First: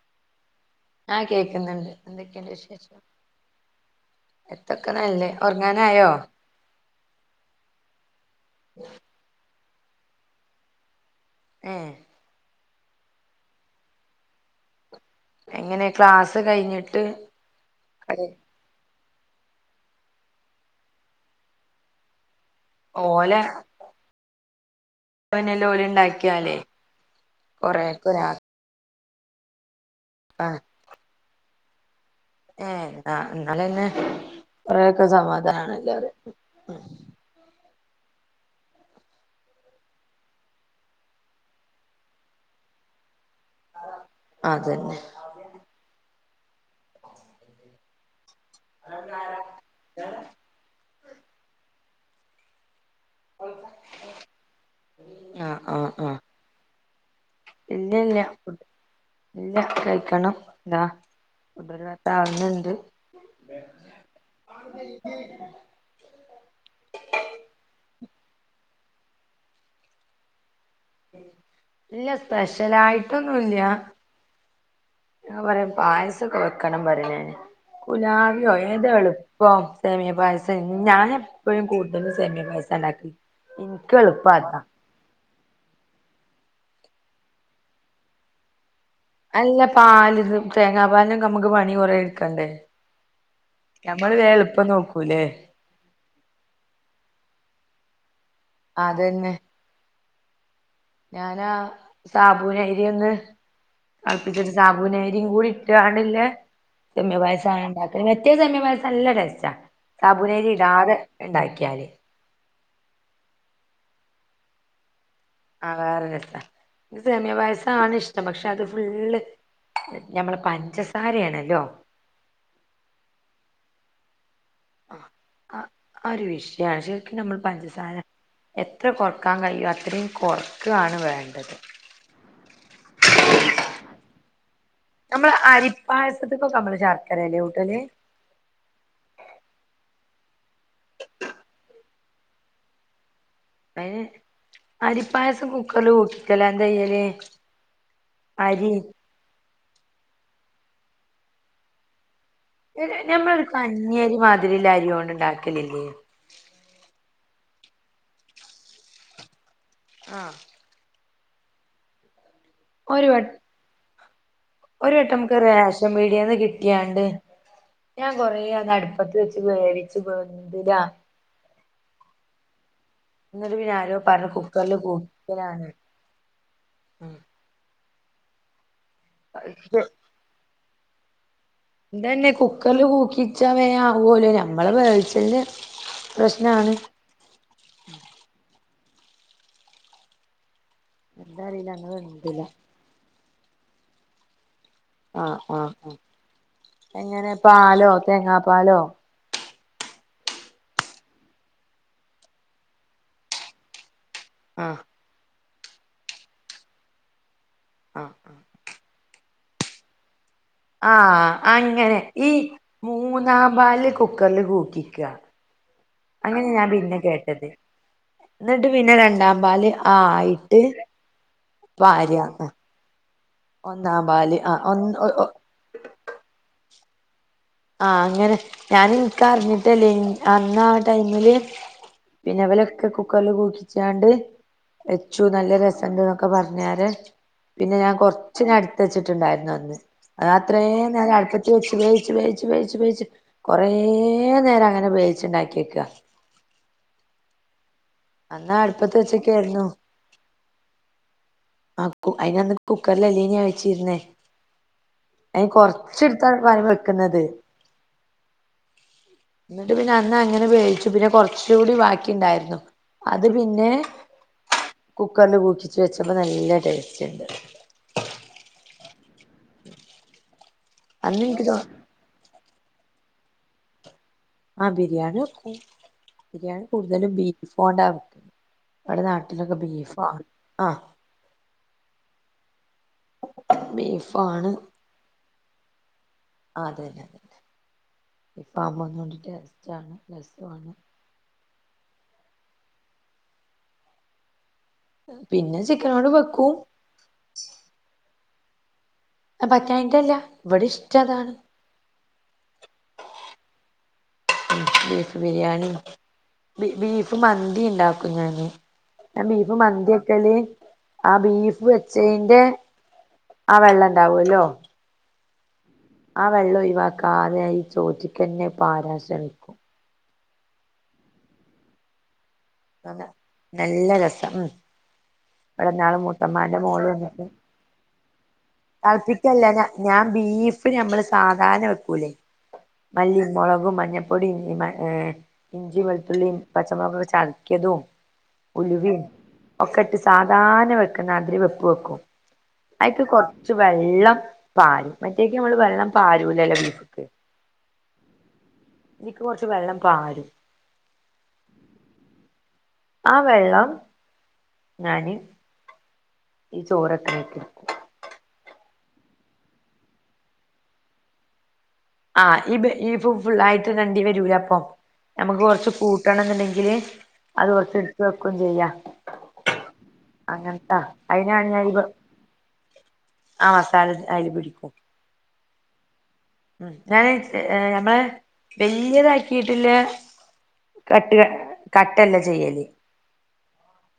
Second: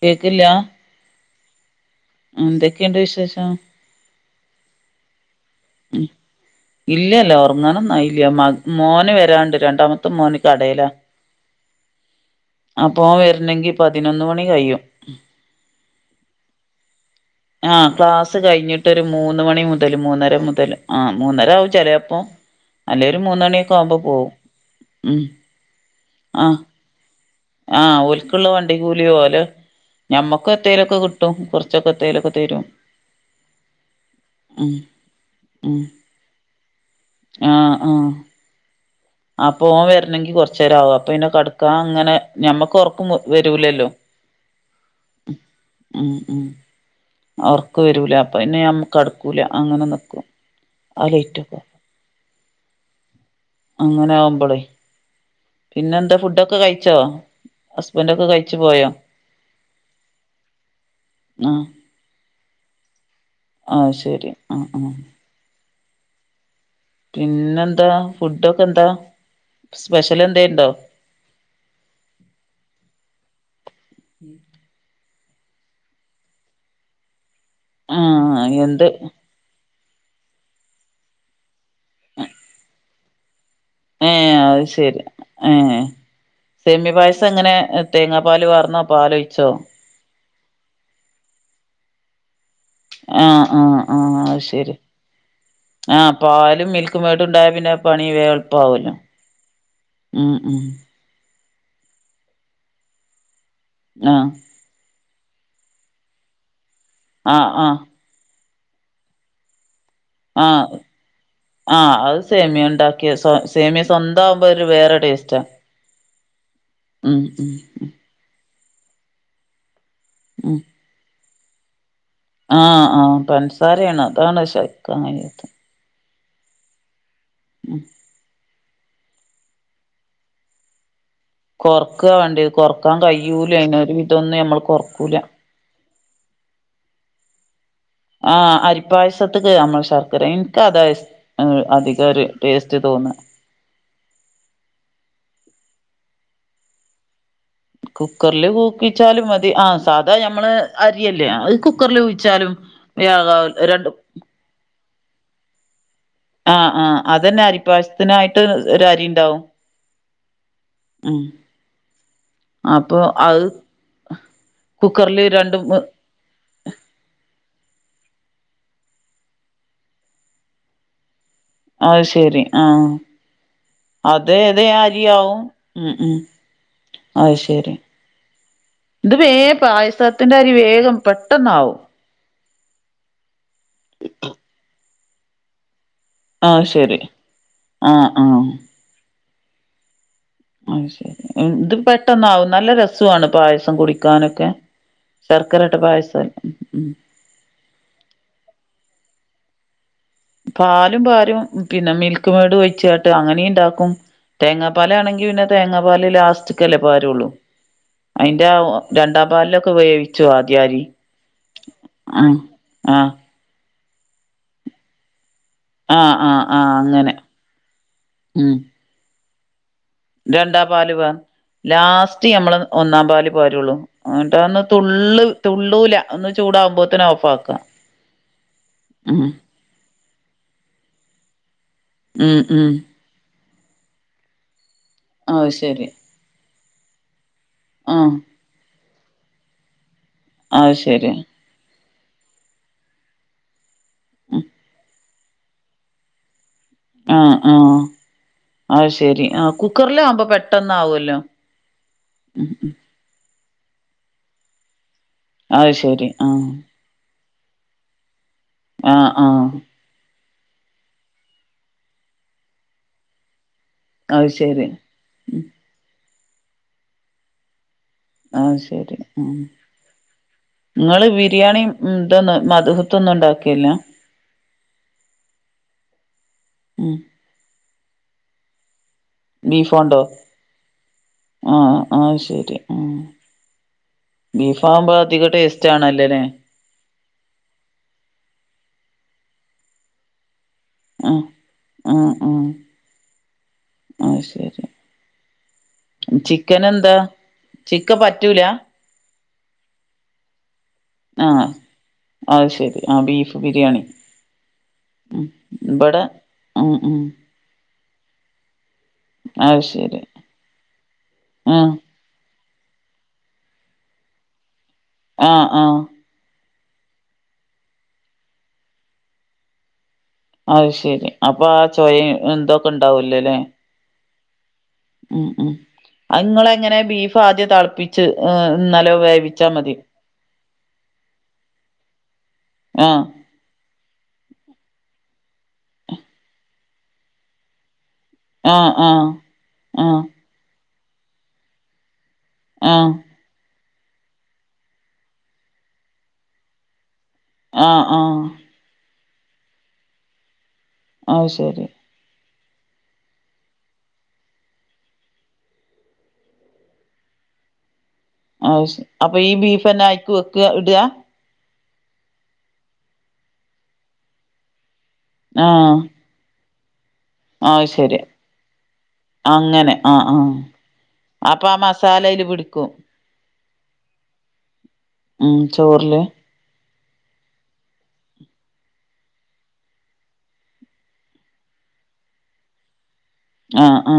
കേക്കില്യാ ആ കേക്കുന്നുണ്ട് എന്തൊക്കെയ വിശേഷം വിശേഷം എത്തക്കണല്ലേ ഉം ഇല്ല്ല്ല്യാ ഒറങ്ങാനൊന്നും ആയില്യാ മോന് വരാണ്ട് രണ്ടാമത്തെ മോന് കടെല ഏഹ് അപ്പൊ അവൻ വരണെങ്കി പതിനൊന്ന് മണി കയ്യും. എങ്ങനെ ക്ലാസ് കഴിഞ്ഞിട്ട് ആഹ് ക്ലാസ് കഴിഞ്ഞിട്ട് മൂന് മണി മുതല് മൂന്നര മുതല് ആഹ് മൂന്നര ആവും ചിലപ്പം അല്ല ഒരു മൂന് മണിയൊക്കെ ആവുമ്പോ പോവും ഉം പ്പനെല്ലേ ഓല് ഇണ്ടാക്കിയാല് ആഹ് ഓല്ക്കുള്ള വണ്ടി കൂലി ഓല് ഞമ്മക്ക് എത്തേലൊക്കെ കിട്ടും കൊറച്ചൊക്കെ ഏഹ് ന്നാ എന്നാലന്നെ ഉം കൊറെയൊക്കെ സമാധാനാണ് ഉം എല്ലാരും ആഹ് അപ്പുമോ വരണെങ്കി കൊറച്ചേരാവും അപ്പൊ പിന്നെ കടക്കാ അങ്ങനെ ഞമ്മക്ക് ഒറക്കും വരൂലല്ലോ അതന്നെ ഉം ഉം അവർക്ക് വരൂല അപ്പ പിന്നെ നമ്മക്ക് കെടുക്കൂല അങ്ങനെ നിക്കും ആ ലെയ്റ്റൊക്കെ അങ്ങനെ ആവുമ്പോളെ ആഹ് ആഹ് പിന്നെന്താ ആഹ് ഫുഡൊക്കെ കഴിച്ചോ? ഇല്ല ഹസ്ബന്റെ ഇല്ല ഒക്കെ കഴിച്ചു പോയോ ഇല്ല കഴിക്കണം ഇതാ ആഹ് ഇതൊരു വട്ടാ ആവുന്നുണ്ട് ആഹ് ശരി ആഹ് ആഹ് [unintelligible] പിന്നെന്താ ഫുഡൊക്കെ എന്താ സ്പെഷ്യൽ എന്തേ ഉണ്ടോ ഇല്ല സ്പെഷ്യലായിട്ടൊന്നുല്ല ഉം ഞാ പറയാ പായസൊക്കെ വെക്കണം പറന് ആഹ് കുലാബിയോ എന്ത് ഏത് എളുപ്പം സെമിയ പായസ ഞാൻ എപ്പോഴും കൂട്ടുതലും സെമിയ പായസ ഉണ്ടാക്കി ഏഹ് അത് ശരി ഏഹ് സേമിയ പായസം എങ്ങനെ തേങ്ങാ പാൽ വർന്ന അല്ല പാല് ഇത് തേങ്ങാ പാലുംക്കെ നമുക്ക് പണി കുറ എടുക്കണ്ടേ ആഹ് ആഹ് ഞമ്മള് ആഹ് വേം അത് എളുപ്പം ശരി നോക്കൂലേ ആഹ് പാലും മിൽക്ക്‌മേടും ഉണ്ടായ പിന്നെ പണി വേ അതന്നെ ഉം ഉം ഞാനാ സാബൂന് എരിയ ഒന്ന് ആഹ് കളപ്പിച്ചിട്ട് സാബൂന് [unintelligible] സമ്യ ആഹ് പായസ ആഹ് ഉണ്ടാക്ക വറ്റയ സമ്യ പായസം അല്ല ടെസ്റ്റാ സാബുനേരി ആഹ് ഇടാതെ ഉണ്ടാക്കിയാല് ആഹ് അത് സേമിയ ഉണ്ടാക്കിയ സമി സ്വന്തമാവുമ്പോ ഒരു വേറെ ടേസ്റ്റ് ആ വേറെ രസ എനിക്ക് സമിയ ഉം പായസാണ് ഇഷ്ടം പക്ഷെ അത് ഫുള്ള് ഞമ്മൾ പഞ്ചസാരയാണല്ലോ? ആഹ ആഹ പഞ്ചസാരയാണ് അതാണ് സഹിക്കാൻ കഴിയാത്ത ആ ആ ഒരു വിഷയമാണ് ശരിക്കും നമ്മൾ പഞ്ചസാര എത്ര കുറക്കാൻ കഴിയും അത്രയും കുറക്കയാണ് വേണ്ട കൊറക്കാ വേണ്ടിത് കൊറക്കാൻ കഴിയൂല അതിനൊരു വിട്ടൊന്നന്ന് നമ്മൾ കൊറക്കൂല നമ്മള് അരിപ്പായസത്തിക്കൊക്കെ നമ്മള് [unintelligible] ആ് അരിപ്പായസത്തക്ക് നമ്മൾ ശർക്കര എനിക്ക് അതാ ഇഷ് അതികം ഇത ഒരു ടേസ്റ്റ് തോന്ന [unintelligible] അരിപ്പായസം കുക്കറിൽ [inaudible] എന്താ ചെയ്യാൽ കുക്കറില് കുക്കിച്ചാലും മതി ആ സാധാ ഞമ്മള് അരിയല്ലേ അത് കുക്കറിൽ ഞമ്മൾ ഒരു കഞ്ഞി അരി മാതിരില്ല അരിവോണ്ട് ഉണ്ടാക്കലില്ലേ ആഹ് ആഹ് അതന്നെ അരി പായസത്തിനായി ഒരു അരി ഉണ്ടാവും ആഹ ഉം അപ്പൊ അത് ഒരുവട്ടം കുക്കറില് നമുക്ക് രണ്ട് മ് റേഷൻ പിടിയന്ന് കിട്ടിയണ്ട് ഞാൻ കൊറ അ അടുപ്പത്ത് വെച്ച് വേവിച്ചു വേവിച്ചു ആ [inaudible] അത് ശെരി ആഹ എന്നിട്ട് പിന്നെ ആരോ പറഞ്ഞു അതെ അതെ കുക്കറിൽ അരിയാവും കൂക്കിക്കലാണ് മ്മ് മ് അത് ശരി ഇത് വേ പായസത്തിന്റെ അരി വേഗും പേ എന്തന്നെ കുക്കറിൽ പൂക്കിച്ച വേ ആവലോ നഞമ്മള് വേവിച്ചു ആഹ ശരി ആഹ ആഹ അ ശരി എന്താ അറിയില്ല ഇത് അന്ന് വെന്തില്ല പെട്ടന്നാവും നല്ല രസമാണ് പായസം കുടിക്കാനൊക്കെ ആഹ ശർക്കര ആഹ് ഇട്ട ആ പായസം ഉം എങ്ങനെ പാലോ തേങ്ങാ പാലോ പാലും പാലും പിന്നെ മിൽക്ക് മേഡ് ഒഴിച്ച കേട്ട് അങ്ങനെയ ഇണ്ടാക്കും ആഹ് തേങ്ങാപ്പാല ആണെങ്കി പിന്നെ തേങ്ങാപ്പാല ലാസ്റ്റ്ക്ക്അല്ലെ പകരുള്ളൂ ആഹ് ആഹ് അയിന്റെ രണ്ടാം പാലിലൊക്കെ വേവി ആ അങ്ങനെ ഈ ആഹ് ആഹ് മൂന്നാംമ്പാല് കുക്കറില് കൂക്കിക്കുക ആഹ് ആഹ് അങ്ങനെ ഞാൻ ആഹ് പിന്നെ അങ്ങനെ കേട്ടത് ഉം എന്നിട്ട് പിന്നെ രണ്ടാ രണ്ടാം പാല് ലും ലാസ്റ്റ് പാരാ നമ്മൾ ഒന്നാം പാല് വരുള്ളൂ ഒന്നാം എന്നിട്ട് പാല് ആ അന്ന് ഒന്ന് ഒ തുള്ളള് ഒ തുള്ളൂല അന്ന് ചൂടാകുമ്പോത്തേനെ ഓഫ് ആക്കും ആഹ അങ്ങനെ ഞാൻ ഇനിക്ക അറിഞ്ഞിട്ടല്ലേനീ അന്ന ആ ടൈമില് ഉം ഉം പിന്നെവലൊക്കെ കുക്കറിൽ കുൂക്കിച്ചാണ്ട് വച്ചു അത് നല്ല ശരി രസമുണ്ട് എന്നൊക്കെ പറഞ്ഞു ഞന് പിന്നെ ഞാൻ ആഹ് കൊറച്ചിന എടുത്തു വെച്ചിട്ടുണ്ടായിരുന്നു അന്ന് അത് അത്രയും നേരം അടുപ്പത്തി വെച്ച് വേച്ച് വേച്ച് വേച്ച് വേച്ച് കൊറ കുറെ നേരം അങ്ങനെ വേവിച്ച് ഉണ്ടാക്കിയിരിക്കുവാ മ്മ് മ്മ് അത് അടുപ്പത്ത് ശരി ആ വെച്ചൊക്കെയായിരുന്നു കുക്കറില ആവുമ്പോ പെട്ടന് ആവുല്ലോ ആ അയിനന്ന് കുക്കറൽല്ലീന വച്ചിരുന്നേ അ അത് ശരി കൊറച്എടുത്ത പാൽ വെക്കുന്നത് ആഹ ആഹ ഇങ്ങനെ വേവിച്ചു പിന്നെ കുറച്ച കൂടി ബാക്കിണ്ടായിരുന്നു അത് പിന്നെ അത് ശരി പിന്നെ കുക്കറില് ഉം പൂക്കി വെച്ചപ്പോ നല്ല ടേസ്റ്റ് ഉണ്ട് ആത് ശരി ഉ നിങ്ങള് അന്ന് എനിക്ക് തോ ബിരിയാണി ഇതൊന്നും അല്ല മധുഹത്തൊന്നും ഉണ്ടാക്കിയില്ല ആഹ ബിരിയാണിക്ക ബിരിയാണി ഉം കൂടുതലും ബീഫോണ്ടാ കൊണ്ട ബീഫോണ്ടോ ആഹ ആഹ ശരി ഉം ബീഫാണ് ബീഫ് ആവുമ്പോ അധിക ടേസ്റ്റ് ആണല്ലോ അതന്നെ അതന്നെ ബീഫാ മ്പോ ഒന്നൂടി ടേസ്റ്റാണ് രസ ആ ആ അത് ശരി പിന്നെ ച്ചി ചിക്കൻ എന്താ ചിക്ക പറ്റൂല അഹ് പറ്റാഞ്ഞിട്ടല്ല ഇവിടെ ഇഷ്ടതാണ് അഹ് ശെരി ആ ബീഫ് ബിരിയാണി ബീഫ് ഉം ബിരിയാണി ഇവിടെ ബി ഉം ഉം ബീഫ് മന്തി ഇണ്ടാക്കും ഞാന് ഞാൻ ബീഫ് അത് ശരി മന്തിക്കല് ആ ബീഫ് ആഹ് വെച്ചേന്റെ ആ വെള്ളം ഇണ്ടാവോലോ ആആ ആ വെള്ളം ഒയ് വാക്കാതെ ഈ ചോറ്റ്ക്കന്നെ പാരാൻ ശ്രമിക്കും അഹ് ശരി അപ്പാ ആ ചോയിം ന്തൊക്കെ ണ്ടാവല്ലോലെ നല്ല രസം ഉം ഉം ഉം ഇവിടെന്നാള് അഹ് ഇങ്ങളെ മൂത്തമ്മാന്റെ എങ്ങനെ മോള് ബീഫ് വന്നിട്ട് ആദ്യം തൾപ്പിച്ച് നല്ലോം തളപ്പിക്കല്ല വേവിച്ചാ മതി ഞാൻ ബീഫ് ഞമ്മളെ സാധാരണ വെക്കൂല്ലേ ആഹ് മല്ലി മൊളകും മഞ്ഞ പ്പൊടി ഏ ഇഞ്ചി വെളുത്തുള്ളി പച്ചമുളകക്കൊക്കെ ചതക്കിയതും ആഹ് ഉലുവിം ആഹ് ഒക്കെട്ട് ആഹ് സാധാരണ വെക്കുന്നതിരി വെപ്പ് വെക്കും ആഹ് അയ്ക്ക് കൊർ ച്ച്‌ വെള്ളം പാരും മറ്റേക്ക് നമ്മൾ വെള്ളം പരുൂലല്ലോ ബീഫ്‌ക്ക് ആ ആ ഇതീക്ക് കൊർച് വെള്ളം പാരും അ ഹ് ശെരി ആ വെള്ളം ഞാന് ഈ ചോറ ക്ക്‌ണേക്ക് ഇട് ക്കും അഹ് ശെ അപ്പൊ ഈ ബീഫന്നെ അയ്ക്ക് വെക്ക ഇടാ ആഹ് ഈ ബീ ഫും ഫുള്ളായിട്ട് ടണ്ടി വരൂല അപ്പൊ നമക്ക് കൊറച്ച് ആഹ് കൂട്ടണംന്ന്ണ്ടെ ങ്കില് അത് കൊറച്ച് ട്ത്ത് വെക്കും ചെയ്യാ അങ്ങനെ ആ അങ്ങനത്താ അയിനാണ് ആഅപ്പൊ ആ ഞാൻ ഈ മസാലഅയ്ല് പിടിക്കും ആ മസാല അയ്ല്‌ പിടിക്കും ചോറ്ല് ഉം ഞാനയ് ഞമ്മളെ വല്ല്യതാക്കീട്ടില്ലെ കട്ട് കട്ടല്ല ചെയ്യല് ആ ആ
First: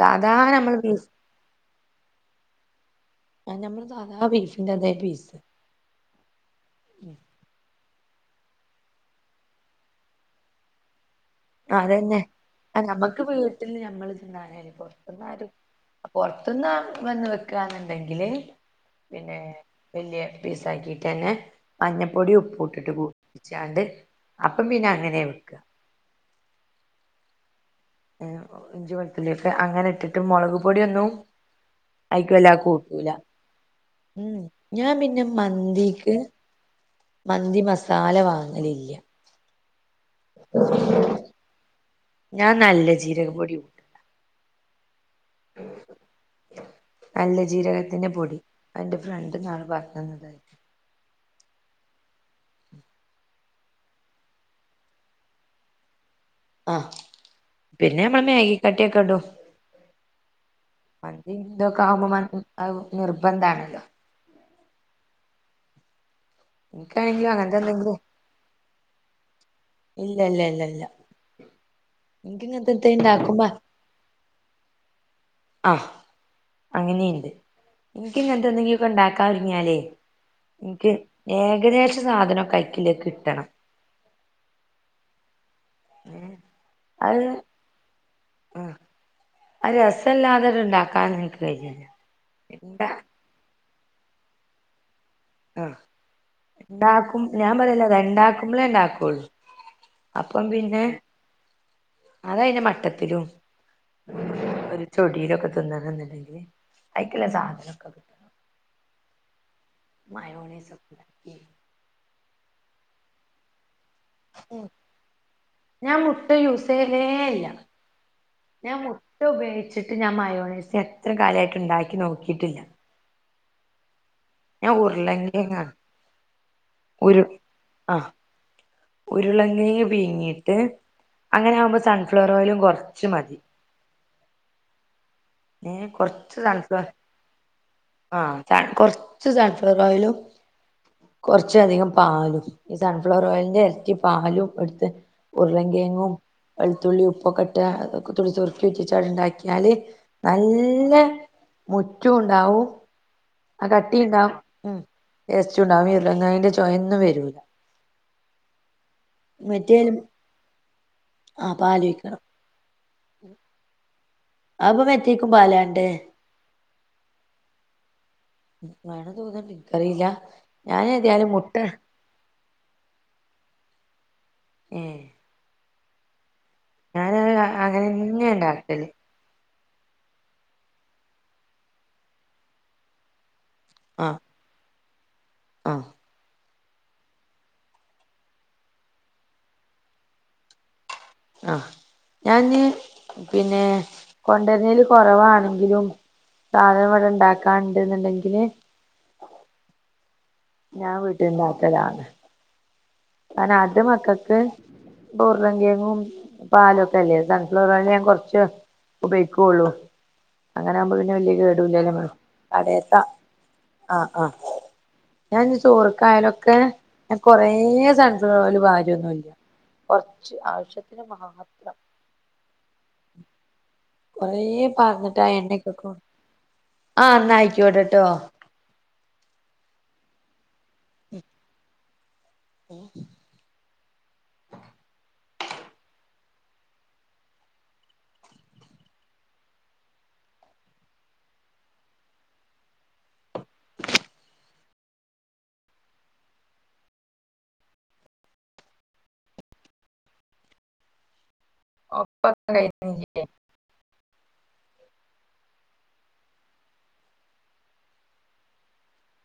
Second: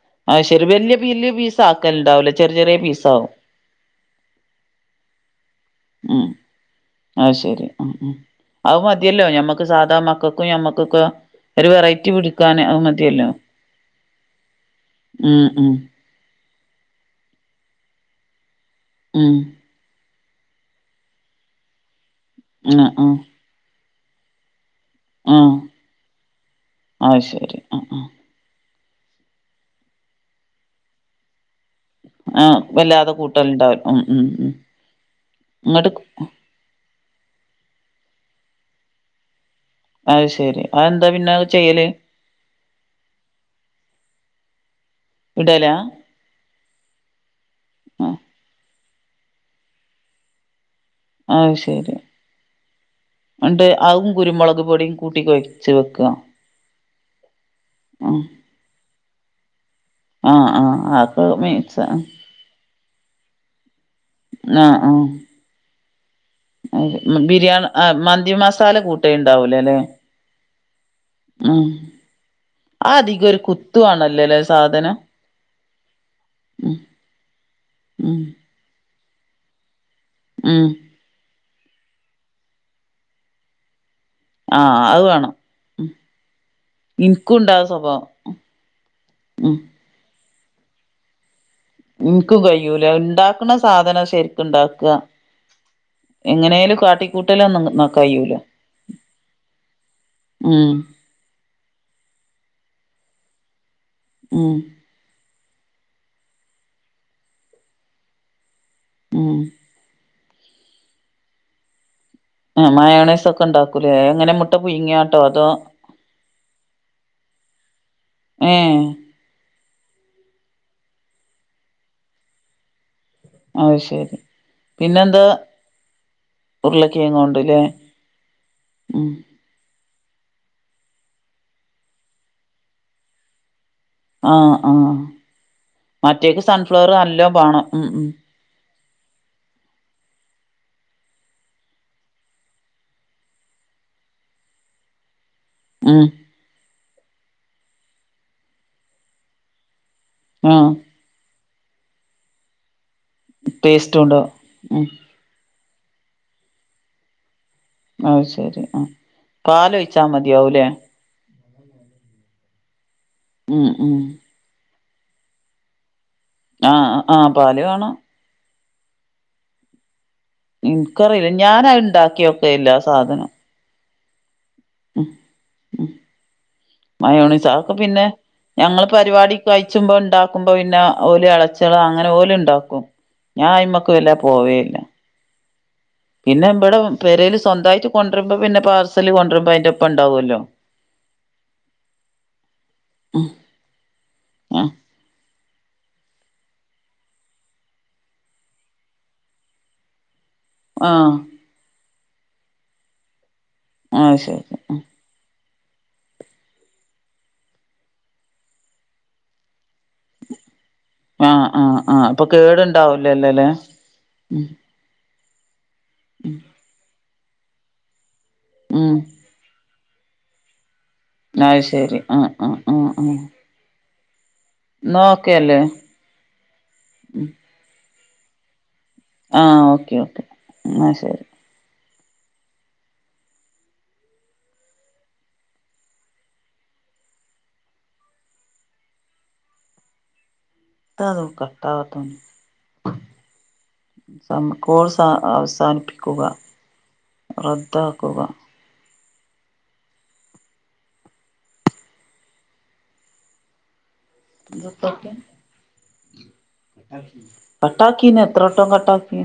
സാധാ അഹ് ശെരി നമ്മള് വല്യ ബീഫ് വല്യ പീസാക്കൽണ്ടാവൂല ചെർ ചെറെ പീസാവും ആ നമ്മള സാധാ ബീഫിന്റെ അതേ പീസ് ഉ അഹ് ശരി ഉ ഉ അത് മതിയല്ലോ ഞമ്മക്ക് സാധാ മക്കൾക്കും ഞമ്മക്കൊക്കെ ഒരു വെറൈറ്റി പിടിക്കാൻ ആ നമ്മക്ക് വീട്ടില് ഞമ്മള് തിന്നാനല്ലേ പൊറത്ത്ന്ന് ഉം ആരും ഉം പൊർ ത്ത്ന്ന വന്ന് വെക്കാന്ന്ണ്ടെങ്കില്‌ ഉം പിന്നെ വല്യയ പീസാക്കിട്ട്ന്നെ മഞ്ഞപ്പൊടി ഉപ്പും ആഹ് ഇട്ടിട്ട് കൂകിച്ചാണ്ട് അ പ്പം പിന്നെ അങ്ങനെ വെക്കാ അഹ് ശരി ആഹ് ആഹ് ഇഞ്ച് വെൾത്തുളിയൊക്കെ അങ്ങനെ ഇട്ടിട്ട് മുളക് പൊടിയൊന്നും അയിക്ക് [inaudible] ആ വല്ലാ കൂട്ടൂല വല്ലാതെ കൂട്ടൽ ണ്ടാവു ഉ ഉ ഉം ഉ ഞാൻ പിന്നെ ഇന്നട്ട് മന്തിക്ക് [inaudible] മന്തി മസാല വാങ്ങ ല് ല്ല അഹ് ശെരി അഹ്‌ എന്താ പിന്നെ അഹ് ചെയ്യല് ഞാൻ നല്ല ജീരക പൊടി കൂട്ടും ഇടലാ നല്ല ജീരകത്തിന്റെ ആഹ് പൊടി അയ്ന്റെ ഫ്രണ്ട് ന്നാള് പറഞന്നത അ ശരി ഉണ്ട് അവും കുരുമുളക്പൊഡിം കൂട്ടികൊയച്ച് വെക്ക അ പിന്നെ നമ്മള് മാഗികട്ട ക്കെ ഇടും ആഹ് ആഹ് അതൊക്കെ മന്തീ തൊക്കെ മിക്സ് ആവുമ്പോ അഹ് നിർബന്ധാണ്. ആ ആ എനിക്കാണെങ്കിലും ബിരി അ മന്തി മസാല കൂട്ടേ ഇല്ലല്ല ല്ല ല്ല ഉംആ അധികൊരു ഇണ്ടാക്കുമ്പോ കുത്തുവാണല്ലോലേ സാധനം അഹ് ഉം അങ്ങനെണ്ട് ഇൻക്ക് ഉം ഇങ്ങനത്തെന്തെങ്കിലും ഇണ്ടാക്കാൻ ഒരുങ്ങിയാലേയ് ഉം നിക്ക് ഏകദേശസാധനൊക്കെ അയ്ക്ക്‌ള്ളത് കിട്ടണം. ആ അവ് വേണം മ് ഏഹ് ഇനിക്കുണ്ടാസ്വഭാവം. അ അരസല്ലാതടണ്ട് ണ്ടാക്കാൻ ഇൻ ഇൻക്കും കഴിയൂലാ ണ്ടാക്ണ സാധനം ശരിക്ക്‌ണ്ടാക്ക അ ണ്ടാക്കും ഞാൻ കാട്ടിക്കൂട്ടലൊന്നും ന പറയല്ലത് കയ്യൂല ണ്ടാക്കുമ്പോളേ ണ്ടാക്കൊള്ളു അപ്പം ഉം പിന്നെ അതയ്‌ന്റെ മട്ടം ത്തിലും ഉം ഒരുചൊടിയിലൊക്കെ തിന്നണന്ന്ണ്ടെങ്കില് അയ്ക്ക്ള്ള സാധനൊക്കെ ഉം മായോണസൈക്കെ മയോണയ്സൊക്കെ ണ്ടാക് ക്കുലേ എങ്ങനെ മുട്ട പുയ്ങ്യാണ്ടോ അതോ ഞാൻ മുട്ട യൂസ് ചെയ്യലേ ഇല്ല ഏ ഞാൻ മുട്ട ഉപയോഗി ച്ചിട്ട് ഞാമായോണൈസ് എത്ര കാലായിട്ട്ണ്ടാക്കി നോക്കിട്ടില്ല. അവ്ശരി ഞാൻ ഉര്ലകെയങാണ്. ഉരുളക്കെയങ്ങോണ്ട്ലെ. ഉരുളകെയങ് പീങ്ങിട്ട് അങ്ങനാവുമ്പോ സൺഫ്ലവറോയിലും കൊറച്ച് മതി ആ അ ഏ കുറച്ച് മറ്റേക്ക് സൺഫ്ലവർ നല്ലാം ബേണം ഉം ഉം കുർചു സാൻഫ്ലവറോയിലും കൊറച്ചധികം പാലും ഈ സൺഫ്ലവറോയിലിന്റെ എരട്ടി പാലും എടുത്ത് ഉരുളൻ ഉം കേങ്ങും വെളുത്തുള്ളി ഉപ്പൊക്ക്‌ട്ട തുള്ളി സുർക്കെ ഉറ്റിചവ്ടെണ്ടാക്കിയാല് ആഹ് നല്ല മുറ്റൂണ്ടാവും ആ ടേസ്റ്റ് കട്ടിണ്ടാ ഉണ്ടാവും ഉം ടെസ്റ്റൂണ്ടാവും ഈ ഉരുളകിഴങ്ങിന്റെ ചൊയൊന്നും വരൂല. അശെരി അ മറ്റേലും പാലൊയ്ച്ചാ മതിയാവൂലെ ആ പാലൊയ്ക്കണം ഉം ഉം അപ്പ മറ്റേക്കും പാലെണ്ടെ ആ അ പാല് വേണം. വേണം തോന്ന്ണ് ഇൻക്കറിലാ ഇനിക്കറില ഞാനാത്ണ്ടാക്ക്യോക്കലില്ലാ ആ സാധനം ഏ ഞാൻ മയോണിസ അതൊക്കെ അങ്ങനെ പിന്നെ തന്നെ ഞങ്ങള ഉണ്ടാക്കല് പരിപാടിക്ക്‌ കഴിച്ചുമ്പ ണ്ടാക്കുമ്പൊ പിന്നെ ഓല് എളച്യാള് അങ്ങനെ ഓല്ണ്ടാക്കും. ഞാൻ അയ്മക്ക് വല്ലാതെ പോവേയില്ല അ പിന്നെബ്ടെ പെരേല് സ്വന്തായിട്ട് കൊണ്ട്രുമ്പ പിന്നെ പാർസല് കൊണ്ട്രുമ്പോ അയ്ന്റൊപ്പം ണ്ടാവോല്ലൊ. അ ഞാ ഇഞ്ഞി പിന്നെ ആഹ് കോണ്ട്രണേല് കൊറവാണെങ്കിലും സാധനവ്ടെ ണ്ടാക്കാന്ണ്ട്ന്ന്ണ്ടെങ്കില് ഞാൻ ആഹ് വീട്ടിലിണ്ടാക്കലാണ്. ആ രാത്രി ആഹ് മക്കൾക്ക് ശരി ബോ ഉർള കിഴങ്ങും പാലൊക്കെ അല്ലേ സൺഫ്ലവറ് ഓയൽ ഞാൻകുറച്ച് ഉപയോഗിക്കുള്ളൂ അങ്ങനെ ആകുമ്പോ പിന്നെ വല്യയ ആഹ് ആഹ് കേടല്ലല്ലേ ആഹ് അപ്പൊ തലേയത്ത കേടുണ്ടാവൂലല്ലോല്ലേ ആ ആ ഉം ഞാൻ ചോറക്കായലൊക്കെ ഞൻ കൊറെ സൺഫ്ലവർ ഓയൽ ഉം പാരൊന്നുല്ല കുറച്ച് ആവശ്യത്തിന് അത് മാത്രം ശരി ആഹ ആഹ ആഹ ആഹ കൊറ പറഞ്ഞിട്ടാ എണ്ണക്കൊക്ക ആഹ എന്നയിക്കോട്ടട്ടോ ആ ഓക്കെ ഓക്കെ ആ ശരി ഓ ആ എത നോക്കഎതാ അവാത് കോഴ്സ് അവസാനിപ്പിക്കുക റദ്ദാക്കുക ഒപ്പകഴിഞ്ഞു നിന്റ [unintelligible] കട്ടാക്കി എത്രോട്ടം കട്ടാക്കി